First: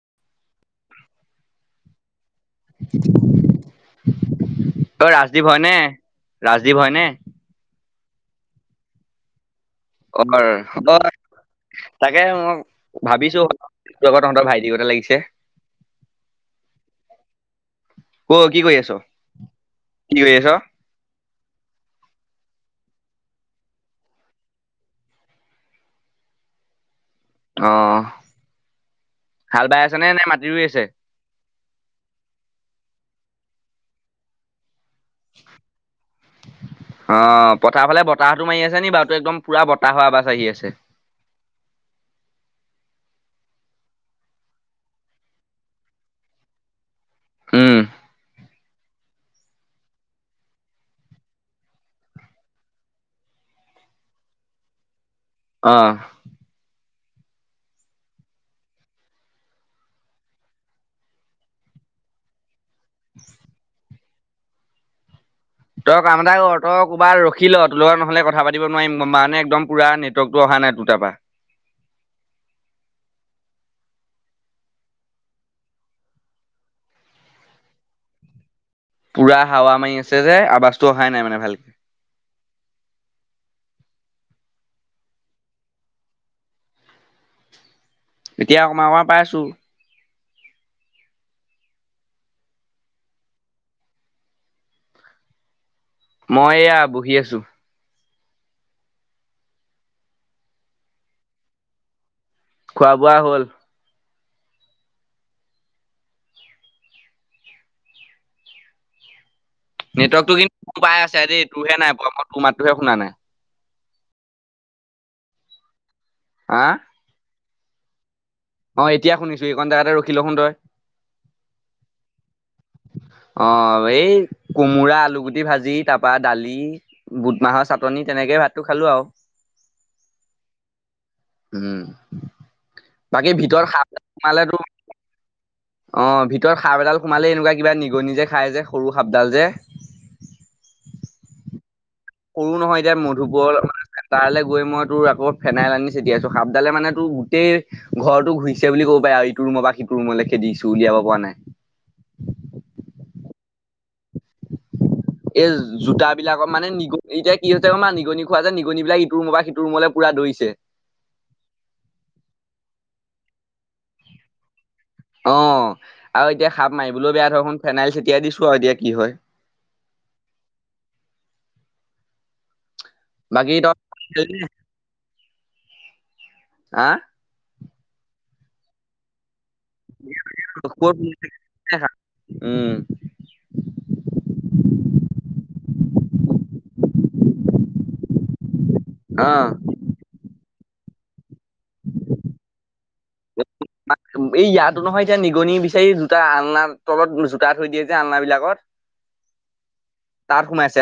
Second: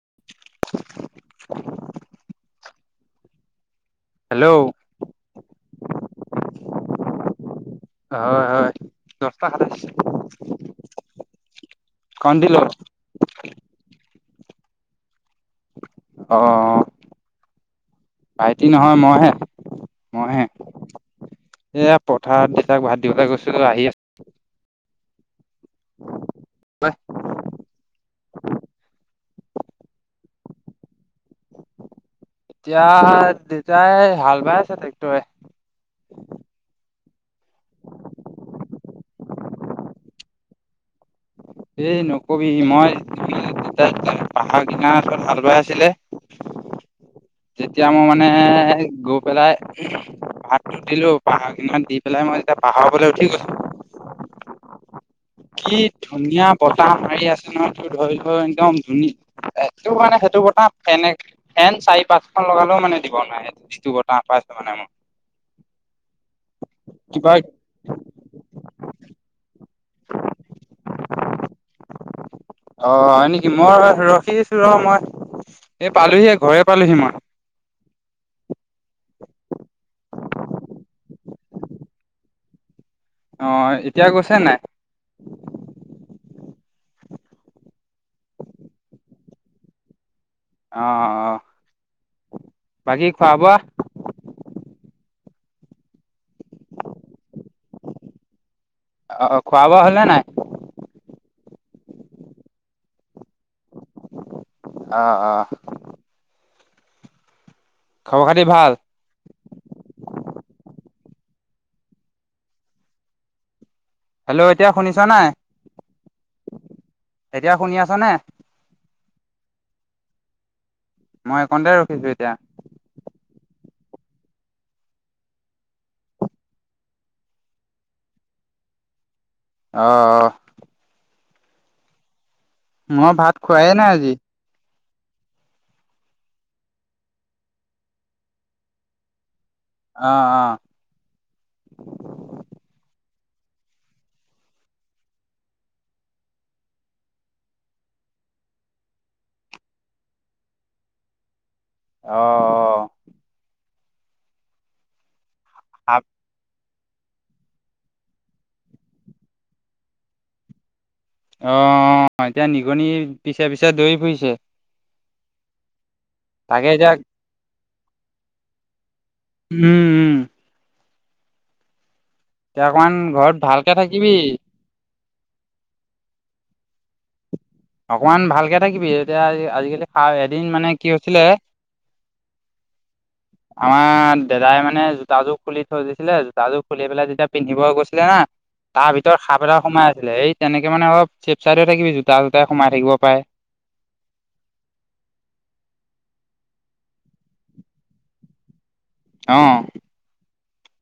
[unintelligible] Hello অ ৰাজদ্বীপ হয়। নে ৰাজদীপ হয় নে? হয় হয়। সাতাইছ অ অ তাকে মই কণদিলো ভাবিছো। টোৰ আকৌ তহঁতৰ ভাইটি কটে লাগিছে। অ ক কি ভাইটি কৰি আছ নহয় মইহে। কি কৰি মইহে আছ। এয়া পথাৰ দিচাক ভাত দিবলৈ গৈছো আহি আ। আছো অ হাল বাই আছে নে নে মাটি ৰুই আছে। এতিয়া দেউতাই হাল বাই আছে ট্ৰেক্টৰে। [unintelligible] অ পথাৰ ফালে বতাহটো মাৰি আছে নি বাৰুতো একদম পুৰা বতাহৰ আৱাজ আহি আছে। এই নকবি মই পাহাৰ কিনাৰৰত হাল বাই আছিলে। [unintelligible] উম তেতিয়া মই মানে। গৈ পেলাই প দিলো পাহাৰ কেইমান দি পেলাই মই এতিয়া পাহাৰবলৈ উঠি গৈছো। [unintelligible] অ কি ধুনীয়া বতাহ। আছে ন ধৰি একদম ধুনীয়া সটো মানে সেইটো কথা ফেনে ফেন চাই। পাত খখন লগালেও মানে দিব নাই যিটো বাই আছে মানে মোৰ। তই কাম এটা কৰ তই ক'ৰবাত ৰখি ল ত লগত নহলে কথা পাতিব নোৱাৰিম মানে একদম। পুৰা নেটৱৰ্কটো অহা নাই টোৰ পা। অ হয় নেকি মই ৰখি আছো ৰ মই। এ পালোহি ঘৰে পালোহি মই [unintelligible] পুৰা হাৱা মাৰি আছে যে আৱাজটো অহাই নাই মানে ভালকে আহ এতিয়া গৈছে নাই এতিয়া অকণমান-অকণমান পাইছোঁ [unintelligible] অ-অ বাকী খোৱা-বোৱা মই এয়া বহি আছোঁ অ খোৱা-বোৱা হ'ল নে নাই? খোৱা-বোৱা হ'ল আহ-আহ খবৰ খাতি ভাল? নেটৱৰ্কটো কিন্তু মোৰ পাই আছে দেই তোৰহে নাই পোৱা ম‌ই তোৰ মাতটো হে শুনা নাই হেল্ল' এতিয়া শুনিছা নাই? হা এতিয়া শুনি আছ নে? অ এতিয়া শুনিছো এইখন জেগাতে ৰখিল চোন ত‌ই মই এইকণতে ৰখিছো এতিয়া অ এই কোমোৰা, আলু গুটি ভাজি তাৰ পৰা দালি বুটমাহৰ চাটনি তেনেকে ভাতটো খালো [unintelligible] আহ-আহ উম মই বাকী ভাত খোৱাই ভিতৰত নাই সাপ আজি সোমালেতো অ ভিতৰত সাপ এডাল সোমালে এনেকুৱা কিবা নিগনি যে খাই যে সৰু সাপডাল যে আহ-আহ সৰু নহয় এতিয়া মধুবৰ তালৈ গৈ মই তোৰ আকৌ ফেনাইল আনি চিটিয়াইছো সাপডালে মানে তোৰ গোটেই ঘৰটো ঘুৰিছে বুলি ক ইটো ৰুমৰ বা সিটো ৰুমলৈ খেদি দিছো উলিয়াব পৰা নাই আহ-আহ এই অ জোতাবিলাকৰ মানে নি এতিয়া কি হৈছে মা নিগনি খোৱা যে নিগনিবিলাক ইটো ৰুমৰ পৰা সিটো ৰুমলৈ পুৰা দৌৰিছে আহ এতিয়া নিগনি পিছে-পিছে দৈৰি ফুৰিছে অ আৰু এতিয়া সাপ মাৰিবলৈও বেয়া ধৰ চোন ফেনাইল চটিয়াই দিছো আৰু এতিয়া কি হয়। উম-উম এতিয়া অকনমান ঘৰত বাকী ভালকে থাকিবি। তই হা অকনমান ভালকে থাকিবি এতিয়া আজিকালি খা এদিন মানে কি ক'ত হৈছিলে উম আমাৰ দাদাই মানে জোতাযোৰ খুলি থৈ দিছিলে জোতাযোৰ খুলি পেলাই তেতিয়া পিন্ধিব গৈছিলে হা তাৰ ভিতৰত অ সাপ এটা সোমাই আছিলে এই তেনেকে মানে অলপ চেপ চাইড থাকিবি জোতা চোতাই সোমাই থাকিব পাৰে। এই ইয়াতো নহয় এতিয়া নিগনি বিচাৰি দুটা আন তলত জোতা থৈ দিয়ে যে আলনাবিলাকত অঁ তাত সোমাইছে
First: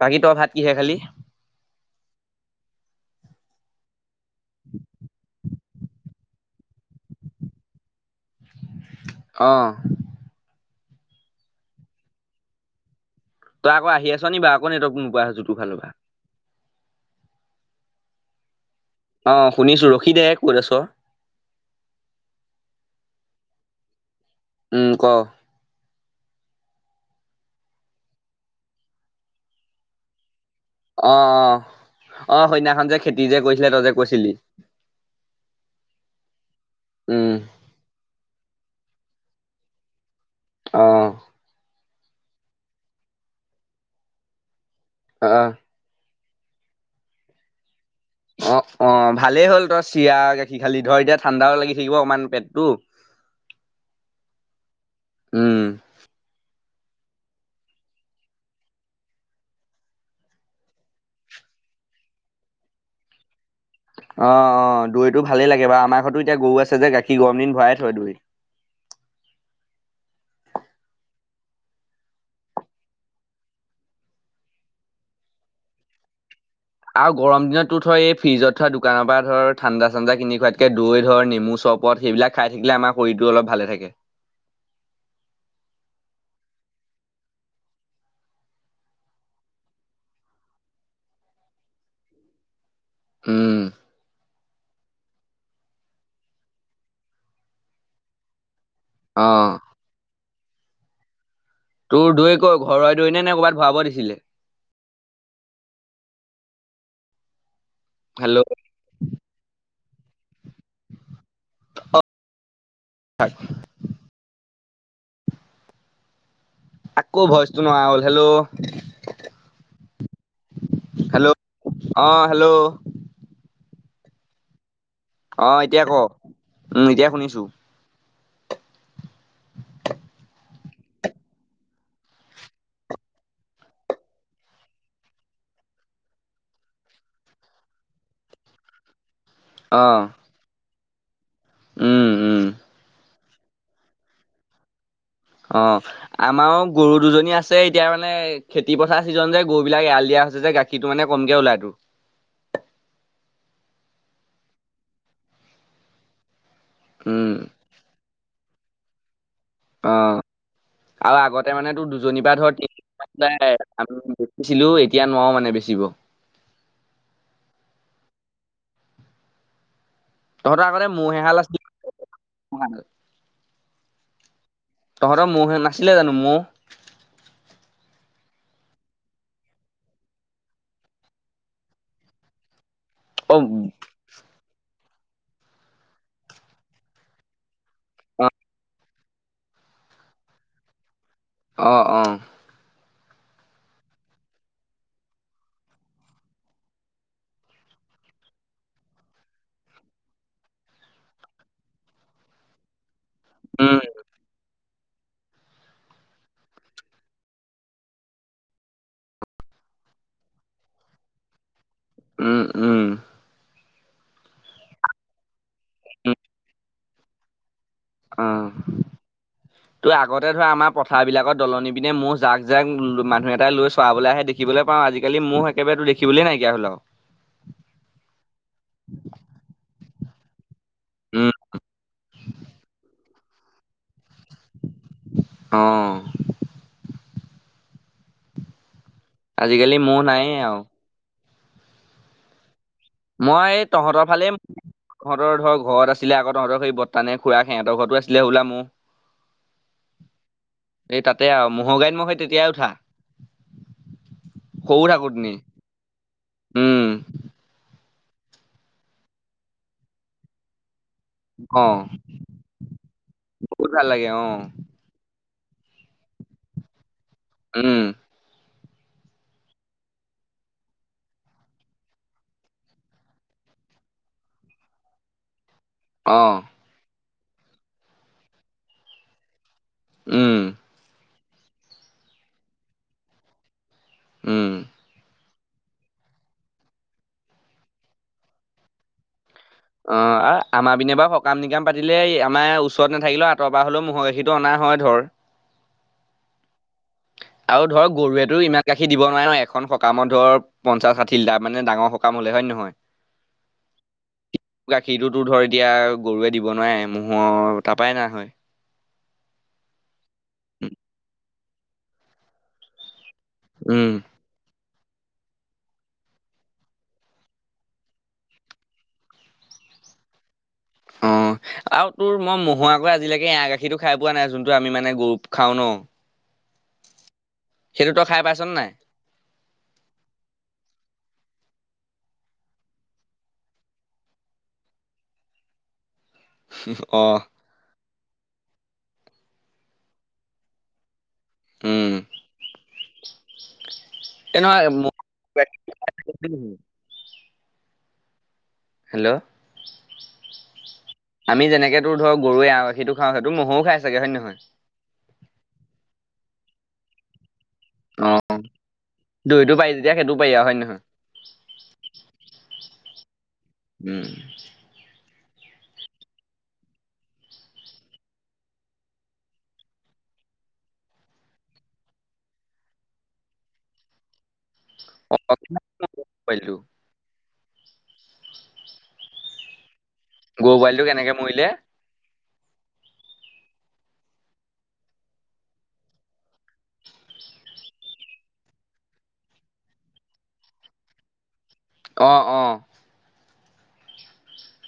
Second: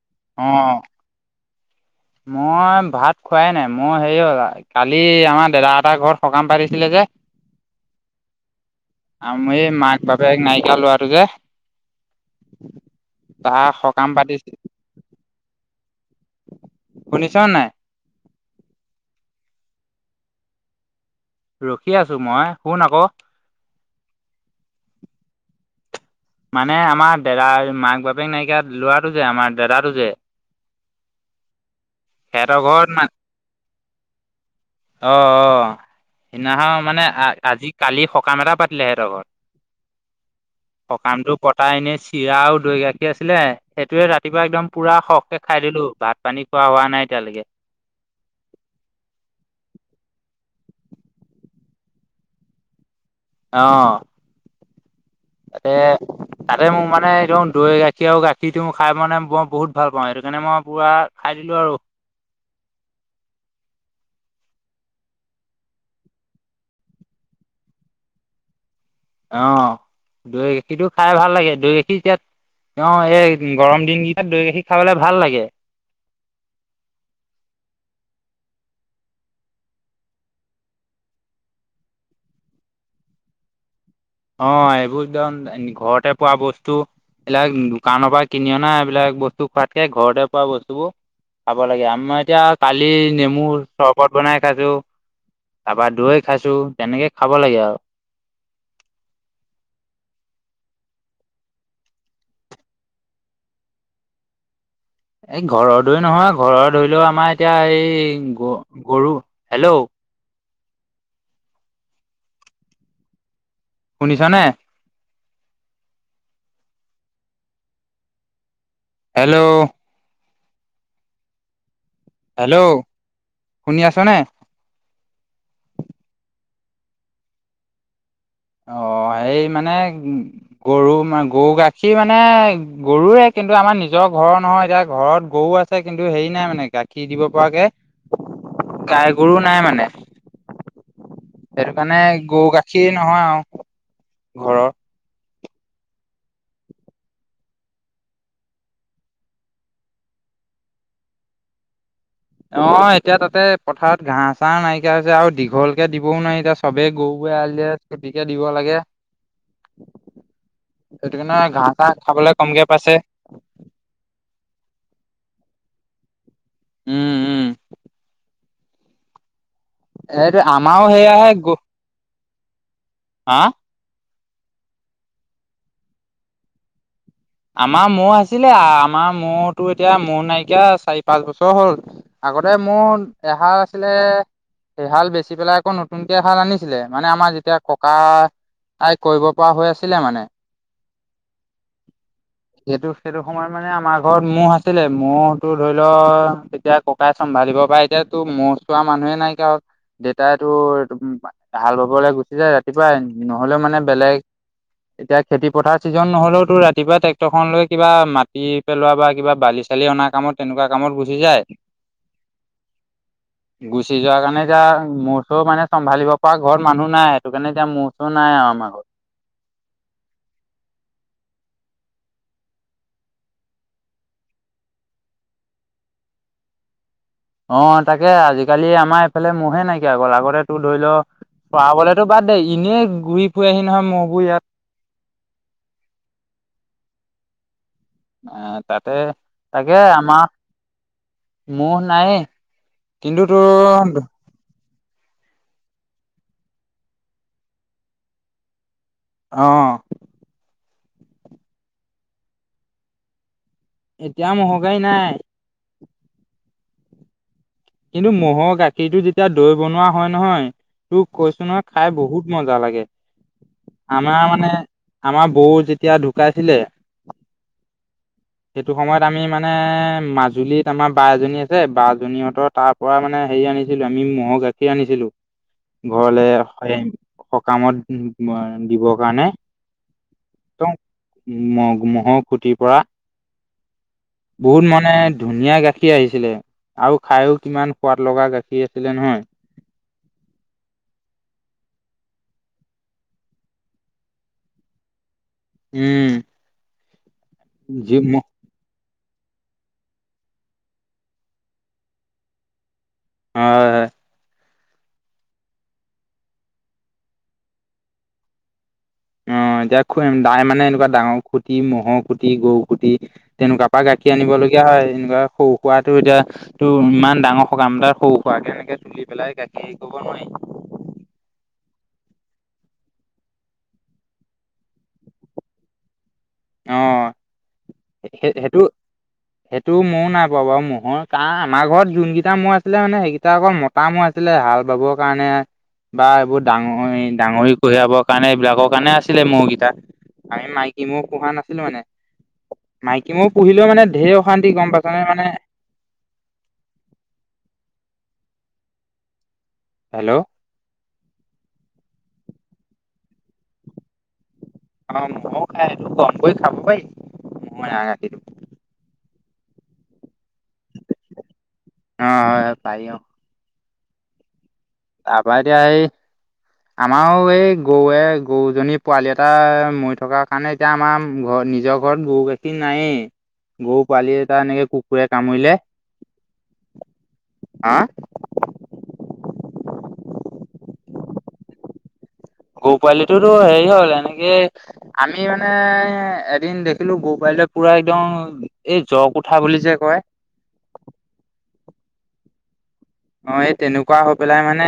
বাকী তই ভাত কিহে অ', খালি? মই ভাত খোৱাই নাই মোৰ হেৰি হ'ল কালি আমাৰ দাদা এটাৰ ঘৰত সকাম পাতিছিলে যে ব [inaudible] আমি অ এই মাক-বাপেক নাইকিয়া ল'ৰাটো যে তাৰ তই আকৌ আহি সকাম আছ নি পাতিছে বাৰু আকৌ নেটৱৰ্ক নোপোৱা হৈছো তোৰ ফালৰ পৰা শুনিছ নাই? অ শুনিছো ৰখিদে ক'ত আছ। ৰখি আছো মই শুন আকৌ উম ক মানে আমাৰ দাদাৰ মাক বাপেক নাইকিয়া লৰাটো যে আমাৰ দাদাটো যে অ অ অ সিহঁতৰ সইন্যখন ঘৰত যে মান খেতি যে কৈছিলে তই যে কৈছিল অ অ সেইদিনাখন মানে উম আজি কালি সকাম এটা পাতি হেটৰ ঘৰত অ সকামটো পতাই এনে চিৰা আৰু দৈ গাখীৰ আছিলে সেইটোৱে ৰাতিপুৱা একদম পুৰা অ সখকে খাই দিলো ভাত পানী খোৱা হোৱা নাই। নাই এতিয়ালৈকে। অ অ ভালেই হ'ল তই চিৰা গাখীৰ খালি ধ এতিয়া ঠাণ্ডাও লাগি থাকিব অকমান পেটটো আহ উম এ তাতে মোৰ মানে একদম দৈ গাখীৰ আৰু গাখীৰটো খাই মানে মই বহুত ভাল পাওঁ সেইটো কাৰণে মই পুৰা খাই দিলো আৰু [unintelligible] অ অ দৈটো ভালেই লাগে বাৰু আমাৰ ঘৰতো এতিয়া গৰু আছে যে গাখীৰ গৰম দিন ভৰাই থৈ দিওঁ আৰু। [unintelligible] অ দৈ গাখীৰটো খাই ভাল লাগে দৈ গাখীৰ এতিয়াত অ এই গৰম দিন কেইটাত দৈ গাখীৰ খাবলৈ ভাল লাগে। [unintelligible] আৰু গৰম দিনতো ধ এই ফ্ৰিজত থোৱা দোকানৰ পৰা ধৰ ঠাণ্ডা চান্ডা কিনি খোৱাতকে দৈ ধৰ নেমু চ চৰপত সেইবিলাক খাই থাকিলে আমাৰ শৰীৰটো অলপ ভালে থাকে। অ এইবোৰ একদম ঘৰতে পোৱা বস্তু। এইবিলাক দোকানৰ পৰা কিনি অনা এইবিলাক বস্তু খোৱাতকে ঘৰতে পোৱা বস্তুবোৰ খাব লাগে মই এতিয়া কালি নেমু উম চৰবত বনাই খাইছো তাৰপা দৈ খাইছো তেনেকে খাব লাগে আৰু আহ তোৰ দৈ কৰ ঘৰৰ দৈ নে নে ক'ৰবাত ভৰাব দিছিলে। এই ঘৰৰ দৈ নহয় ঘৰৰ ধৰি লও আমাৰ এতিয়া এই এই হেল্ল' গ গৰু হেল্ল' হয় শুনিছ নে আকৌ ভইচটো নহাই হ'ল হেল্ল' হেল্ল' হেল্ল' আহ হেল্ল' শুনি আছনে? অ এতিয়া ক উম এতিয়া শুনিছো অ সেই মানে গৰু ম গৰু গাখীৰ মানে গৰুৱে কিন্তু আমাৰ নিজৰ ঘৰৰ নহয় এতিয়া ঘৰত গৰু আছে কিন্তু হেৰি নাই মানে গাখীৰ দিব পৰাকে। গাই গৰু নাই মানে। অ সেইটো কাৰণে উম উম গৰু গাখীৰ নহয় আৰু ঘৰৰ। অ আমাৰ গৰু দুজনী আছে এতিয়া মানে খেতি পথাৰ চিজন যে গৰু বিলাক এৰাল দিয়া ছে যে গাখীৰটো মানে কমকে ওলাই তটো অ এতিয়া তাতে পথাৰত ঘাঁ চাহ নাইকিয়া হৈছে আৰু দীঘলকে দিবও নোৱাৰি এতিয়া সবেই উম গৰুবোৰে এৰাল দিয়ে চুটিকে দিব লাগে। আহ সেইটো আৰু কাৰণে আগতে ঘাঁহ মানে চাহ তোৰ দুজনীৰ খাবলৈ পৰা ধৰ কমকে পাইছে তিনিটাই দেখিছিলো। এতিয়া নোৱাৰো মানে বেচিব। উম উম এইটো তহঁতৰ আমাৰো আগতে মহ সেয়াহে এহাল আছিলে। হা তহঁৰ মহে নাছিলে জানো মহ আমাৰ মৌ আছিলে আমাৰ মৌতো এতিয়া মৌ নাইকিয়া চাৰি পাঁচ বছৰ হ'ল আগতে অ মূঠ‌এহাল আছিলে সেইহাল বেচি পেলাই আকৌ নতুনকে এহাল আনিছিলে মানে আমাৰ যেতিয়া ককা তাই কৰিব পৰা হৈ আছিলে মানে অ অ এইটো সেইটো সময়ত মানে আমাৰ ঘৰত মহ ' আছিলে মহতো ধৰি লও তেতিয়া ককাই চম্ভালিব পাৰ এতিয়াতো মহ চোৱা মানুহে নাই কাৰো দেউতাইটো হাল বাবলৈ গুচি যায় ৰাতিপুৱাই নহ'লেও উম মানে বেলেগ এতিয়া খেতি পথাৰ ছিজন নহ'লেওতো ৰাতিপুৱা টেক্টৰ খন লৈ কিবা মাটি পেলোৱা বা কিবা বালি চালি অনা কামত তেনেকুৱা কামত গুচি যায় উম উম গুচি যোৱা কাৰণে যে মহ চও মানে চম্ভালিব উম পৰা ঘৰত মানুহ নাই সেইটো কাৰণে এতিয়া মোৰ চোৰ অ নাই আৰু আমাৰ ঘৰত। তই আগতে ধৰা আমাৰ পথাৰ বিলাকৰ দলনি পিনে মোৰ জাক জাক মানুহ এটাই লৈ চোৱাবলৈ আহে দেখিবলৈ পাওঁ আজিকালি মোৰ একেবাৰে দেখিবলৈ নাইকিয়া হ'ল আও অ তাকে আজিকালি আমাৰ এইফালে মহে নাইকিয়া হৈ গল আগতে টো ধৰি লও উম চৰাবলেতো বাদ দেই এনেই ঘূৰি ফুৰি আহি নহয় মইবোৰ ইয়াত অহ আহ তাতে তাকে আজিকালি মোৰ আমাৰ নাইয়ে আৰু, মহ নায়ে মই তহঁতৰ ফালে তহঁতৰ ধৰক ঘৰত আছিলে আকৌ তহতৰ সেই বৰ্তানে খুৱা সিহঁতৰ ঘৰতো আছিলে হোলা মোৰ অহ এই তাতে আৰু মৰ গাড়ীত মই সেই তেতিয়াই উঠা এতিয়া মহগাড়ী সৰু নাই থাকোতেনি, উম কিন্তু মহ'ৰ গাখীৰটো যেতিয়া দৈ বনোৱা হয় নহয় তোক কৈছো নহয় অ', খাই বহুত মজা লাগে বহুত ভাল লাগে আমাৰ অ', মানে আমাৰ বৌ যেতিয়া ঢুকাইছিলে উম সেইটো সময়ত আমি মানে মাজুলীত আমাৰ বা এজনী আছে বাজনীহঁতৰ তাৰ পৰা মানে হেৰি আনিছিলো আমি মহৰ গাখীৰ আনিছিলো ঘৰলে অ', সকামত দিবৰ কাৰণে। উম। ম মহ'ৰ খুটিৰ পৰা উম। বহুত মানে ধুনীয়া গাখীৰ আহিছিলে আৰু খায়ো কিমান সোৱাদ লগা গাখীৰ আছিলে নহয়। অ আমাৰ পিনে বাৰু সকাম নিকাম পাতিলে আমাৰ ওচৰত নাথাকিলেও আঁতৰ পৰা হলেও ম মহৰ গাখীৰতটো অনা হয় ধৰ। উম। আৰু ধৰক যি হয় গৰুৱেটো ইমান গাখী গাখীৰ দিব নোৱাৰে ন। এখন সকামত ধৰ পঞ্চাছ, ষাঠি লিটাৰ মানে ডাঙৰ সকাম হ'লে, হয় নে নহয়? হয়, হয়। গাখীৰটোতো ধৰ এতিয়া গৰুৱে দিব নোৱাৰে। ম'হৰ তাৰপাই আনা হয়। অ, এতিয়া খু তাই মানে এনেকুৱা ডাঙৰ খুঁটি, মহৰ খুঁটি, গৰু খুটি তেনেকুৱা পা উম গাখীৰ আনিব লাগি য়া‌ হয়, এনেকুৱা সৰু সুৰা টো এতিয়া টো ইমান ডাঙৰ সকাম এতাৰ সৰু খুৱা কে এনেকে তুলি পেলাই গা কি ক'ব নোৱাৰি। অ। আৰু তোৰ মই ম'হৰ আকৌ আজিলৈকে এৰা গাখীৰো খাই পোৱা নাই, যোনটো আমি মানে গৰুৰ খাওঁ ন। অ, সেইটো তই খাই সেই পাইছ নে সেইটো, নাই? সেইটো ময়ো নাই পোৱা বাৰু মহৰ। কাৰ আমাৰ ঘৰত যোনকেইটা ম'হ আছিলে মানে সেইকেইটা অকল মতা মহ আছিলে, হাল বাবৰ কাৰণে। বা এইবোৰ ডাঙৰি, অ' ডাঙৰি কঢ়িয়াব। কাৰণে এইবিলাকৰ কাৰণে আছিলে মহকেইটা। আমি মাইকী ম'হ পোহা নাছিলো মানে। উম মাইকী ম'হ পুহিলেও মানে ঢেৰ এ অশান্তি নহয় গম ম- পাইছনে মানে। হেল্ল' হেল্ল' আমি যেনেকে তোৰ ধৰ গৰুৰ এৰা গাখীৰটো খাওঁ সেইটো মহ'ৰো খাই ছাগে, হয় নে নহয়? অ ম'হৰো খায় হেইটো। গম কৰি খাব পাৰি ম'হৰ এৰা গাখীৰটো। দইতটো পাই যেতিয়া সেইটো পাৰি আৰু হয় নে নহয়? অ, পাই অ। উম। তাৰপা এতিয়া এই আমাৰো এই গৰুৱে গৰুজনী পোৱালি এটা মৰি থকাৰ কাৰণে এতিয়া আমাৰ ঘ নিজৰ ঘৰত গৰু গাখীৰ নায়েই। গৰু পোৱালি এটা এনেকে কুকুৰে অ' কামুৰিলে। পোৱালিটো হা? গৰু পোৱালিটো কেনেকে মৰিলে? গৰু পোৱালিটোতো হেৰি হ'ল এনেকে আমি মানে এদিন দেখিলো গৰু পোৱালি পুৰা একদম এই জক উঠা বুলি যে কয়। অ, অ। অ, এই তেনেকুৱা হৈ পেলাই মানে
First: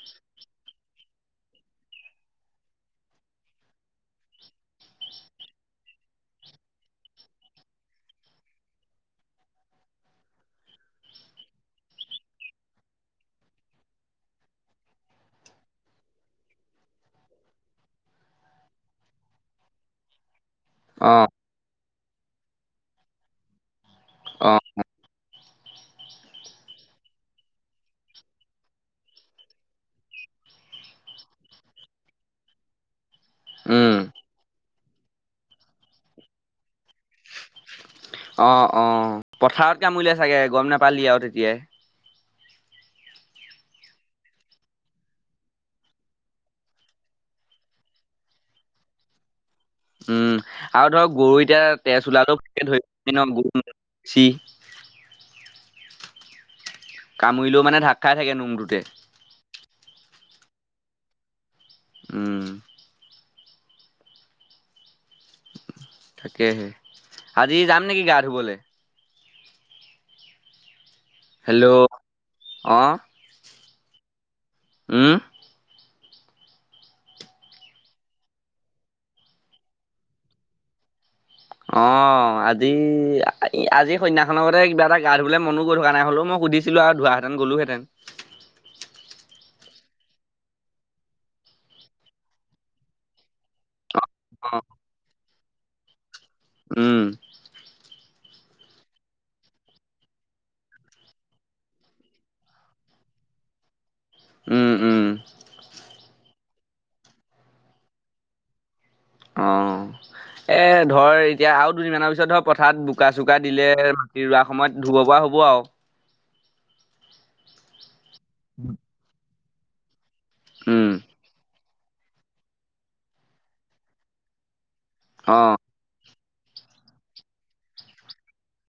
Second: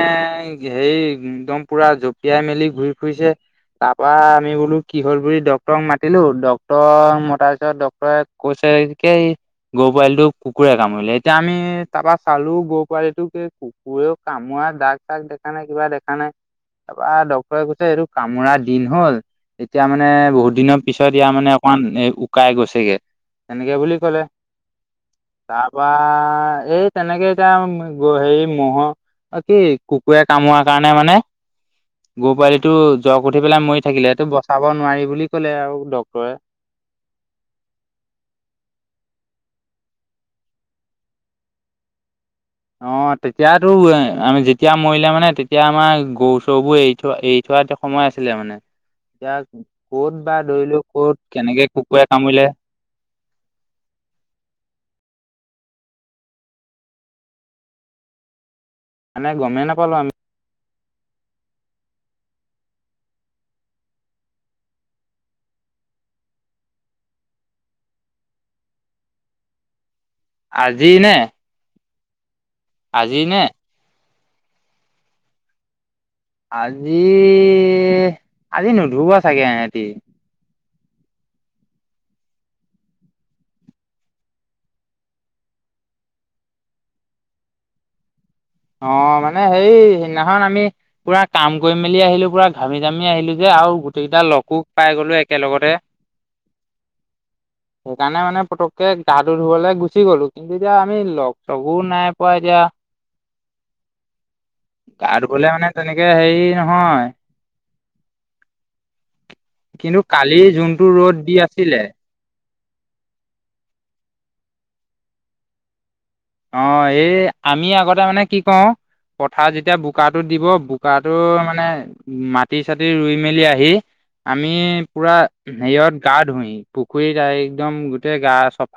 হেৰি একদম পুৰা জপিয়াই মেলি ঘূৰি ফুৰিছে। তাৰ পৰা আমি বোলো কি হ'ল বুলি ডক্টৰক মাতিলো। ডক্টৰক মতাৰ পিছত ডক্টৰে কৈ কেই গৰু পোৱালিটো কুকুৰে কামুৰিলে। এতিয়া আমি তাৰপা চালো গ পোৱালিটোক এই কুকুৰেও কামোৱা দাগ চাগ দেখা নাই কিবা দেখা নাই। তাৰৰা ডক্টৰে কৈছে এইটো কামোৰা দিন হল। এতিয়া মানে বহুত দিনৰ পিছত অ' ইয়াৰ মানে অকমান এ উকাই গৈছেগে, তেনেকে বুলি কলে। অ' তাৰপা এই তেনেকে এতিয়া হেৰি ম'হৰ কি কুকুৰে কামোৱাৰ কাৰণে মানে গৰু পোৱালিটো জক উঠি পেলাই মৰি উম থাকিলে। সেইটো বচা বচাব নোৱাৰি বুলি কলে আৰু ডক্তৰে। অ, অ। পথাৰত কামুৰিলে ছাগে। গম নেপালি আৰু তেতিয়াই। অ, তেতিয়াতো আমি যেতিয়া মৰিলে মানে তেতিয়া আমাৰ গৰু চৰুবোৰ এৰি থই, এৰি থ পোৱা এতিয়া সময় আছিলে মানে। এতিয়া ক'ত বা উম ধৰিলো আৰু ধৰ ক'ত গৰু কেনেকে এতিয়া কুকুৰে তেজ কামুৰিলে উলোৱাটোক ধৰি ন গৰু চি কামুৰিলেও মানে ঢাক খাই থাকে নোমটোতে। মানে গমেই নাপালো আমি। উম তাকেহে আজি যাম নেকি গা ধুবলে। আজি নে হেল্ল' অ আজি নে উম! আজি আজি নুধুব চাগে সহতি। অ আজি আজি সনহসখননৰগতে কিবা এটা গা ধুবে মনো গৈ থকা নাই হলো মই সুধিছিলো আৰু ধঁৱাহেঁতেন গলোহেঁতেন। অ মানে হেই সিদিনাখন আমি পুৰা কাম কৰি মেলি আহিলো পুৰা ঘামি তামি আহিলো যে আৰু গকেইটা অ লকো পাই গলো একেলগতে উম সেইকাৰণে মানে পটককে গা ধু ধুবলৈ গুচি গলো কিন্তু এতিয়া আমি লগ চবু নাই পোৱা এতিয়া। উম উম গা ধ গলে মানে তেনেকে হেৰি নহয়। অ কিন্তু কালি এ যোনটো ৰ'দ ধৰ দি এতিয়া আৰু আছিলে দুদিনমানৰ পিছত ধৰ পথাৰত বোকা চোকা দিলে মাটি ৰোৱা সময়ত ধুব পৰা হ'ব আৰু। অ এই আমি আগতে মানে কি কওঁ পথাৰ যেতিয়া বু বোকাটো দিব উম বোকাটো মানে মাটি চাটি ৰুই মেলি আহি আমি পুৰা অ হেৰিয়ত গা ধুই পুখুৰীত একদম গোটেই গা চ